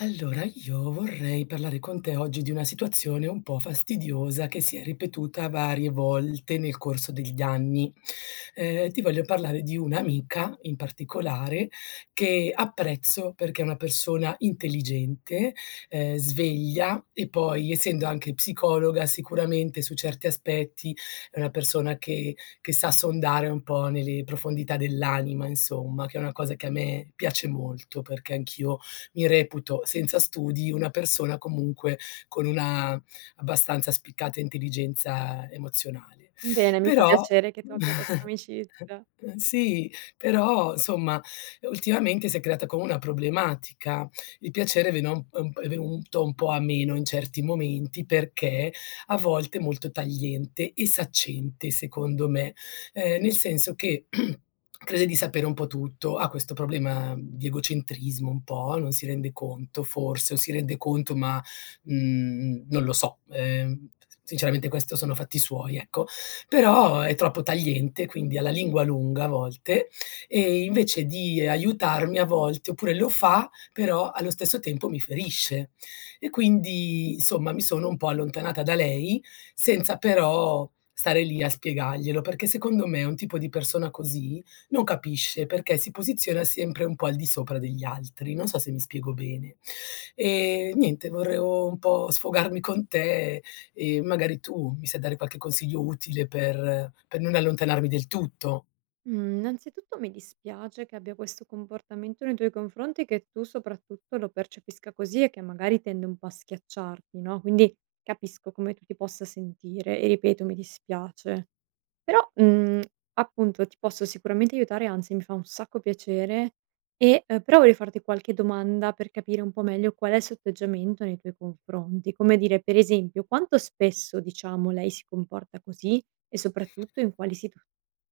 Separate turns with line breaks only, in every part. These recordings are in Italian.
Allora, io vorrei parlare con te oggi di una situazione un po' fastidiosa che si è ripetuta varie volte nel corso degli anni. Ti voglio parlare di un'amica in particolare che apprezzo perché è una persona intelligente, sveglia, e poi essendo anche psicologa sicuramente su certi aspetti è una persona che sa sondare un po' nelle profondità dell'anima insomma, che è una cosa che a me piace molto perché anch'io mi reputo, senza studi, una persona comunque con una abbastanza spiccata intelligenza emozionale.
Bene, mi fa
Però
piacere che tu abbia questa amicizia.
Sì, però insomma, ultimamente si è creata come una problematica. Il piacere vena un è venuto un po' a meno in certi momenti, perché a volte è molto tagliente e saccente, secondo me. Nel senso che crede di sapere un po' tutto, ha questo problema di egocentrismo un po', non si rende conto forse, o si rende conto ma, non lo so. Sinceramente questo sono fatti suoi, ecco. Però è troppo tagliente, quindi ha la lingua lunga a volte, e invece di aiutarmi a volte oppure lo fa, però allo stesso tempo mi ferisce. E quindi, insomma, mi sono un po' allontanata da lei, senza però stare lì a spiegarglielo, perché secondo me un tipo di persona così non capisce, perché si posiziona sempre un po' al di sopra degli altri. Non so se mi spiego bene. Niente, vorrei un po' sfogarmi con te. Magari tu mi sai dare qualche consiglio utile per non allontanarmi del tutto.
Mhmm, innanzitutto mi dispiace che abbia questo comportamento nei tuoi confronti e che tu soprattutto lo percepisca così e che magari tende un po' a schiacciarti, no, quindi capisco come tu ti possa sentire e ripeto mi dispiace. Però, mhmm, appunto ti posso sicuramente aiutare, anzi mi fa un sacco piacere e, però vorrei farti qualche domanda per capire un po' meglio qual è il suo atteggiamento nei tuoi confronti. Come dire, per esempio, quanto spesso, diciamo, lei si comporta così e soprattutto in quali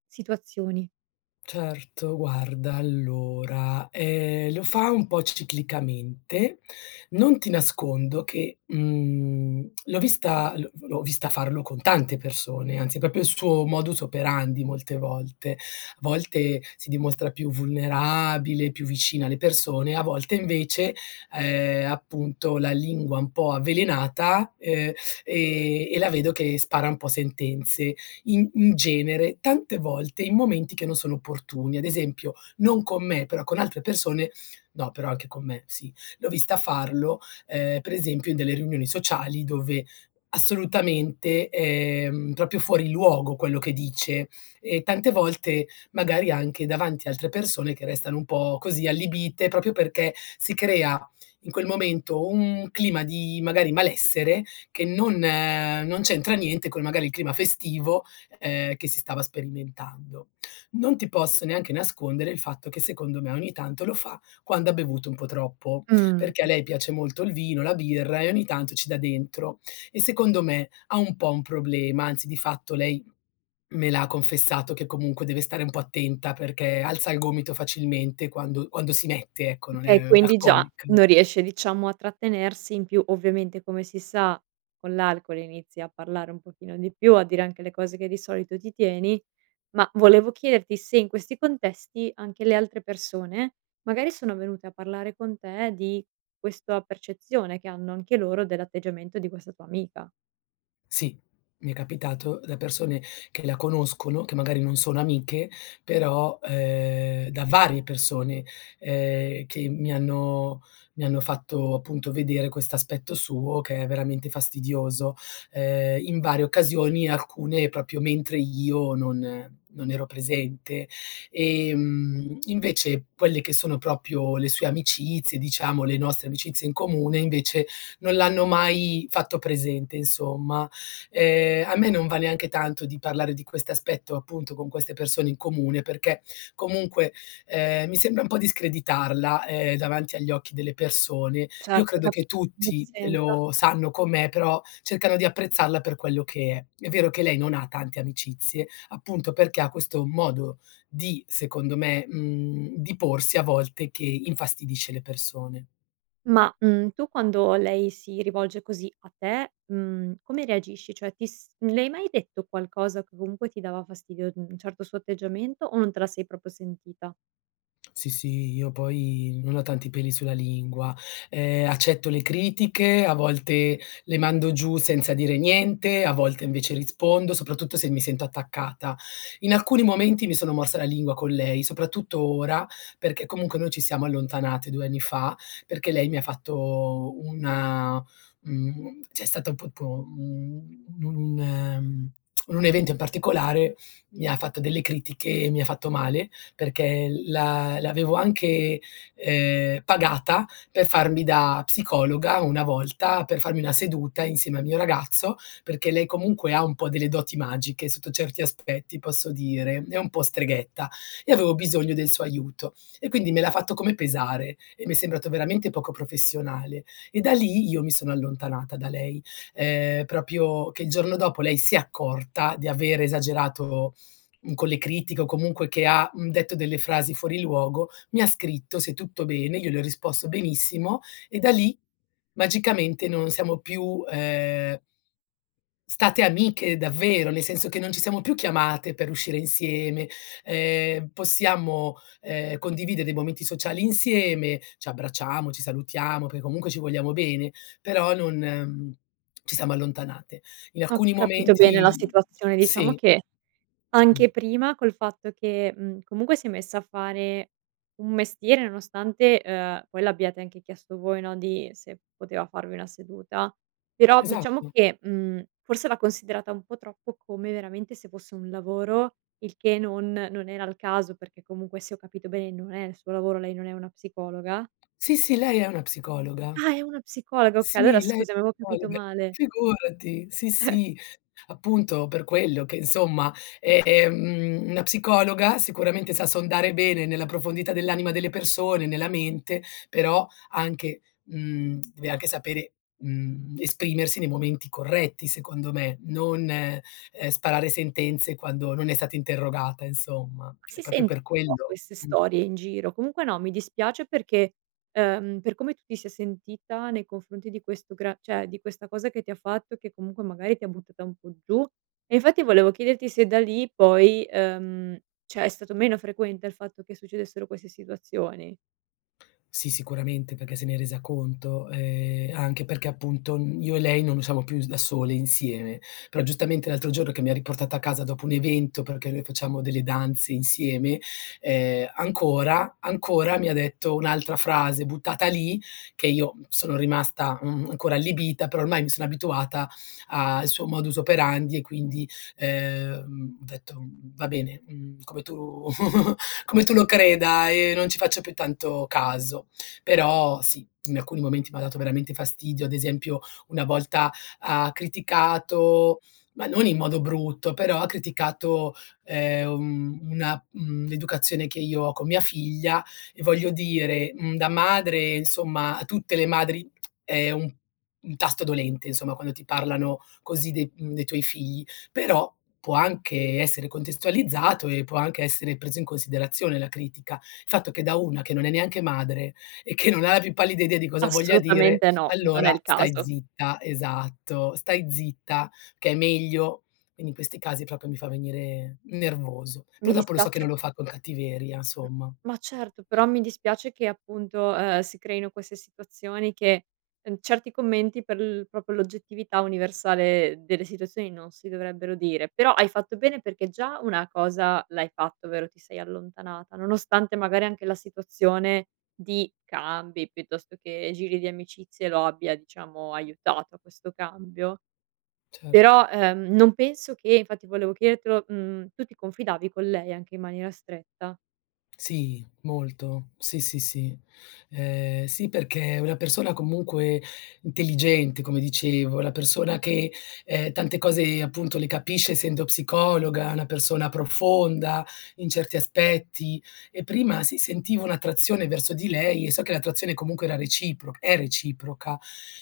situazioni?
Certo, guarda, allora, lo fa un po' ciclicamente. Non ti nascondo che, mhmm, l'ho vista l'ho vista farlo con tante persone, anzi è proprio il suo modus operandi molte volte. A volte si dimostra più vulnerabile, più vicina alle persone, a volte invece, appunto la lingua un po' avvelenata, e la vedo che spara un po' sentenze in genere, tante volte in momenti che non sono opportuni. Ad esempio, non con me, però con altre persone no, però anche con me, sì. L'ho vista farlo, per esempio in delle riunioni sociali dove assolutamente, proprio fuori luogo quello che dice, e tante volte magari anche davanti a altre persone che restano un po' così allibite, proprio perché si crea in quel momento un clima di magari malessere che non c'entra niente con magari il clima festivo che si stava sperimentando. Non ti posso neanche nascondere il fatto che secondo me ogni tanto lo fa quando ha bevuto un po' troppo,
Mh.
perché a lei piace molto il vino, la birra e ogni tanto ci dà dentro. E secondo me ha un po' un problema, anzi di fatto lei me l'ha confessato che comunque deve stare un po' attenta perché alza il gomito facilmente quando si mette, ecco, non
Okay,
è
quindi già
alcolica.
non riesce diciamo a trattenersi, in più ovviamente come si sa con l'alcol inizi a parlare un pochino di più, a dire anche le cose che di solito ti tieni, ma volevo chiederti se in questi contesti anche le altre persone magari sono venute a parlare con te di questa percezione che hanno anche loro dell'atteggiamento di questa tua amica.
Sì, mi è capitato da persone che la conoscono, che magari non sono amiche, però, da varie persone, che mi hanno fatto appunto vedere quest'aspetto suo che è veramente fastidioso, in varie occasioni, alcune proprio mentre io non ero presente. Invece quelle che sono proprio le sue amicizie, diciamo le nostre amicizie in comune, invece non l'hanno mai fatto presente insomma. A me non va neanche tanto di parlare di quest'aspetto, appunto, con queste persone in comune, perché comunque, mi sembra un po' discreditarla, davanti agli occhi delle persone. Io
Certo,
credo che
capi. Come ti
tutti
senti?
lo sanno com'è, però cercano di apprezzarla per quello che è. È vero che lei non ha tante amicizie, appunto perché ha questo modo di, secondo me, mhmm, di porsi a volte che infastidisce le persone.
Ma, mhmm, tu quando lei si rivolge così a te, mhmm, come reagisci? Cioè ti s le hai mai detto qualcosa che comunque ti dava fastidio, mhmm, un certo suo atteggiamento o non te la sei proprio sentita?
Sì, sì, io poi non ho tanti peli sulla lingua, accetto le critiche, a volte le mando giù senza dire niente, a volte invece rispondo, soprattutto se mi sento attaccata. In alcuni momenti mi sono morsa la lingua con lei, soprattutto ora, perché comunque noi ci siamo allontanate 2 anni fa, perché lei mi ha fatto una, mhmm, c'è stato un po' un un ehm, un evento in particolare, mi ha fatto delle critiche e mi ha fatto male perché la l'avevo anche, pagata per farmi da psicologa una volta, per farmi una seduta insieme al mio ragazzo, perché lei comunque ha un po' delle doti magiche sotto certi aspetti, posso dire, è un po' streghetta e avevo bisogno del suo aiuto. E quindi me l'ha fatto come pesare e mi è sembrato veramente poco professionale. E da lì io mi sono allontanata da lei, proprio che il giorno dopo lei si è accorta di aver esagerato, mhmm, con le critiche o comunque che ha, mhmm, detto delle frasi fuori luogo, mi ha scritto se tutto bene, io le ho risposto benissimo, e da lì magicamente non siamo più, state amiche davvero, nel senso che non ci siamo più chiamate per uscire insieme. Possiamo, condividere dei momenti sociali insieme, ci abbracciamo, ci salutiamo, perché comunque ci vogliamo bene, però non, mhmm, ci siamo allontanate. In
Ho
alcuni
capito bene la
momenti
situazione, diciamo
sì,
che.
mh,
Anche prima col fatto che, mhmm, comunque si è messa a fare un mestiere nonostante, poi l'abbiate anche chiesto voi, no, di se poteva farvi una seduta, però diciamo
esatto.
che, mhmm, forse l'ha considerata un po' troppo come veramente se fosse un lavoro, il che non era il caso, perché comunque se ho capito bene non è il suo lavoro, lei non è una psicologa.
Sì, sì, lei è una psicologa.
Ah, è una psicologa, okay, allora
Sì, lei è
scusami avevo capito
psicologa,
male.
figurati. Sì, sì, appunto per quello che insomma, una psicologa sicuramente sa sondare bene nella profondità dell'anima delle persone, nella mente, però anche, mhmm, deve anche sapere, mhmm, esprimersi nei momenti corretti secondo me, non, sparare sentenze quando non è stata interrogata insomma.
Ma
È
si
proprio
sento
per
un po'
quello.
queste
Mh.
storie in giro. Comunque no, mi dispiace perché, per come tu ti sei sentita nei confronti di questo gra cioè di questa cosa che ti ha fatto, che comunque magari ti ha buttata un po' giù. E infatti volevo chiederti se da lì poi, cioè è stato meno frequente il fatto che succedessero queste situazioni.
Sì, sicuramente, perché se n'è resa conto, anche perché appunto, mhmm, io e lei non usciamo più s da sole insieme, però giustamente l'altro giorno che mi ha riportato a casa dopo un evento, perché noi facciamo delle danze insieme, ancora mi ha detto un'altra frase buttata lì, che io, mhmm, sono rimasta, mhmm, ancora allibita, però ormai mi sono abituata al suo modus operandi e quindi, ho detto: "Va bene, mhmm, come tu lo creda", e non ci faccio più tanto caso. Però sì, in alcuni momenti m'ha dato veramente fastidio, ad esempio una volta ha criticato, ma non in modo brutto, però ha criticato, un una, mhmm, l'educazione che io ho con mia figlia, e voglio dire, mhmm, da madre, insomma, a tutte le madri è un tasto dolente, insomma, quando ti parlano così dei, mhmm, dei tuoi figli, però può anche essere contestualizzato e può anche essere preso in considerazione la critica. Il fatto che da una che non è neanche madre e che non ha la più pallida idea di cosa voglia dire,
Assolutamente no, non è
allora
il
stai
caso.
zitta, esatto, stai zitta che è meglio. Quindi in questi casi proprio mi fa venire nervoso.
Mi
Però dopo lo so che non
dispiace.
lo fa con cattiveria,
Mh,
insomma.
ma certo, però mi dispiace che appunto, si creino queste situazioni che, certi commenti per l proprio l'oggettività universale delle situazioni non si dovrebbero dire. Però hai fatto bene perché già una cosa l'hai fatto, ovvero ti sei allontanata, nonostante magari anche la situazione di cambi, piuttosto che giri di amicizie lo abbia, diciamo, aiutato a questo cambio.
Certo.
Però, non penso che infatti volevo chiedertelo, mhmm, tu ti confidavi con lei anche in maniera stretta?
Sì, molto. Sì, sì, sì. Sì, perché è una persona comunque intelligente, come dicevo, una persona che, tante cose appunto le capisce essendo psicologa, una persona profonda in certi aspetti. E prima sì, sentivo un'attrazione verso di lei e so che l'attrazione comunque era recipro è reciproca.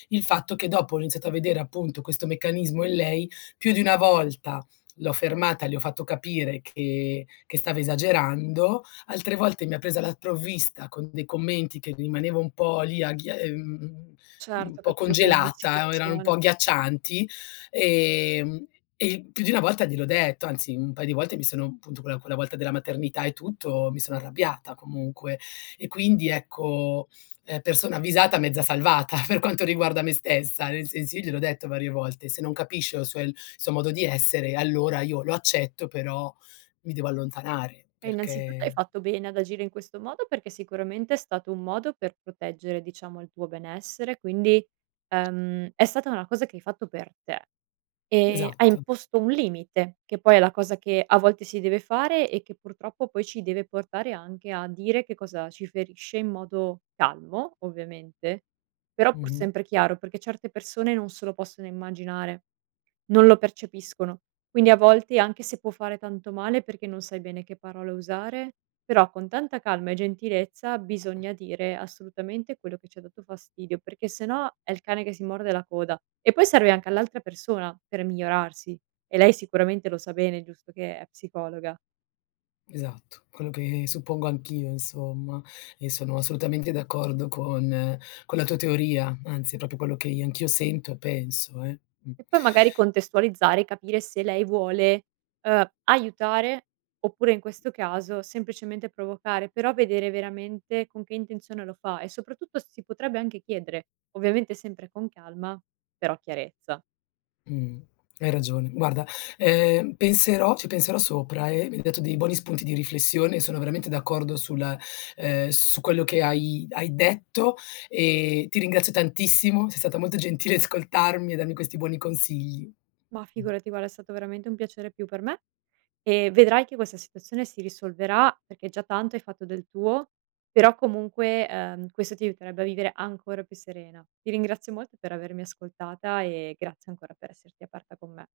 Il fatto che dopo ho iniziato a vedere appunto questo meccanismo in lei, più di una volta l'ho fermata, le ho fatto capire che stava esagerando. Altre volte mi ha presa la provvista con dei commenti che rimanevo un po' lì aghia
Certo,
un
ho
po'
capito bene la
congelata, erano un
situazione.
po' agghiaccianti, ehm, e più di una volta gliel'ho detto, anzi un paio di volte mi sono appunto quella volta della maternità e tutto, mi sono arrabbiata comunque. E quindi ecco, persona avvisata, mezza salvata per quanto riguarda me stessa, nel senso io gliel'ho detto varie volte: "Se non capisce il suo modo di essere, allora io lo accetto, però mi devo allontanare
E innanzitutto hai
perché".
fatto bene ad agire in questo modo perché sicuramente è stato un modo per proteggere, diciamo, il tuo benessere, quindi, è stata una cosa che hai fatto per te. E hai
Esatto,
imposto un limite, che poi è la cosa che a volte si deve fare e che purtroppo poi ci deve portare anche a dire che cosa ci ferisce in modo calmo, ovviamente, però pur
mh-mh,
sempre chiaro, perché certe persone non se lo possono immaginare. Non lo percepiscono. Quindi a volte, anche se può fare tanto male perché non sai bene che parole usare, però con tanta calma e gentilezza bisogna dire assolutamente quello che ci ha dato fastidio, perché se no è il cane che si morde la coda. E poi serve anche all'altra persona per migliorarsi e lei sicuramente lo sa bene, giusto che è psicologa.
esatto. Quello che suppongo anch'io insomma, e sono assolutamente d'accordo con la tua teoria, anzi è proprio quello che io anch'io sento e penso, eh. Mh.
E poi magari contestualizzare, capire se lei vuole, aiutare oppure in questo caso semplicemente provocare, però vedere veramente con che intenzione lo fa e soprattutto si potrebbe anche chiedere, ovviamente sempre con calma, però chiarezza.
Mh, hai ragione. Guarda, penserò ci penserò sopra e mi hai dato dei buoni spunti di riflessione, e sono veramente d'accordo sulla, su quello che hai detto, e ti ringrazio tantissimo, sei stata molto gentile ascoltarmi e darmi questi buoni consigli.
Ma
Mh.
figurati, guarda, è stato veramente un piacere più per me e vedrai che questa situazione si risolverà, perché già tanto hai fatto del tuo, però comunque, questo ti aiuterebbe a vivere ancora più serena. Ti ringrazio molto per avermi ascoltata e grazie ancora per esserti aperta con me.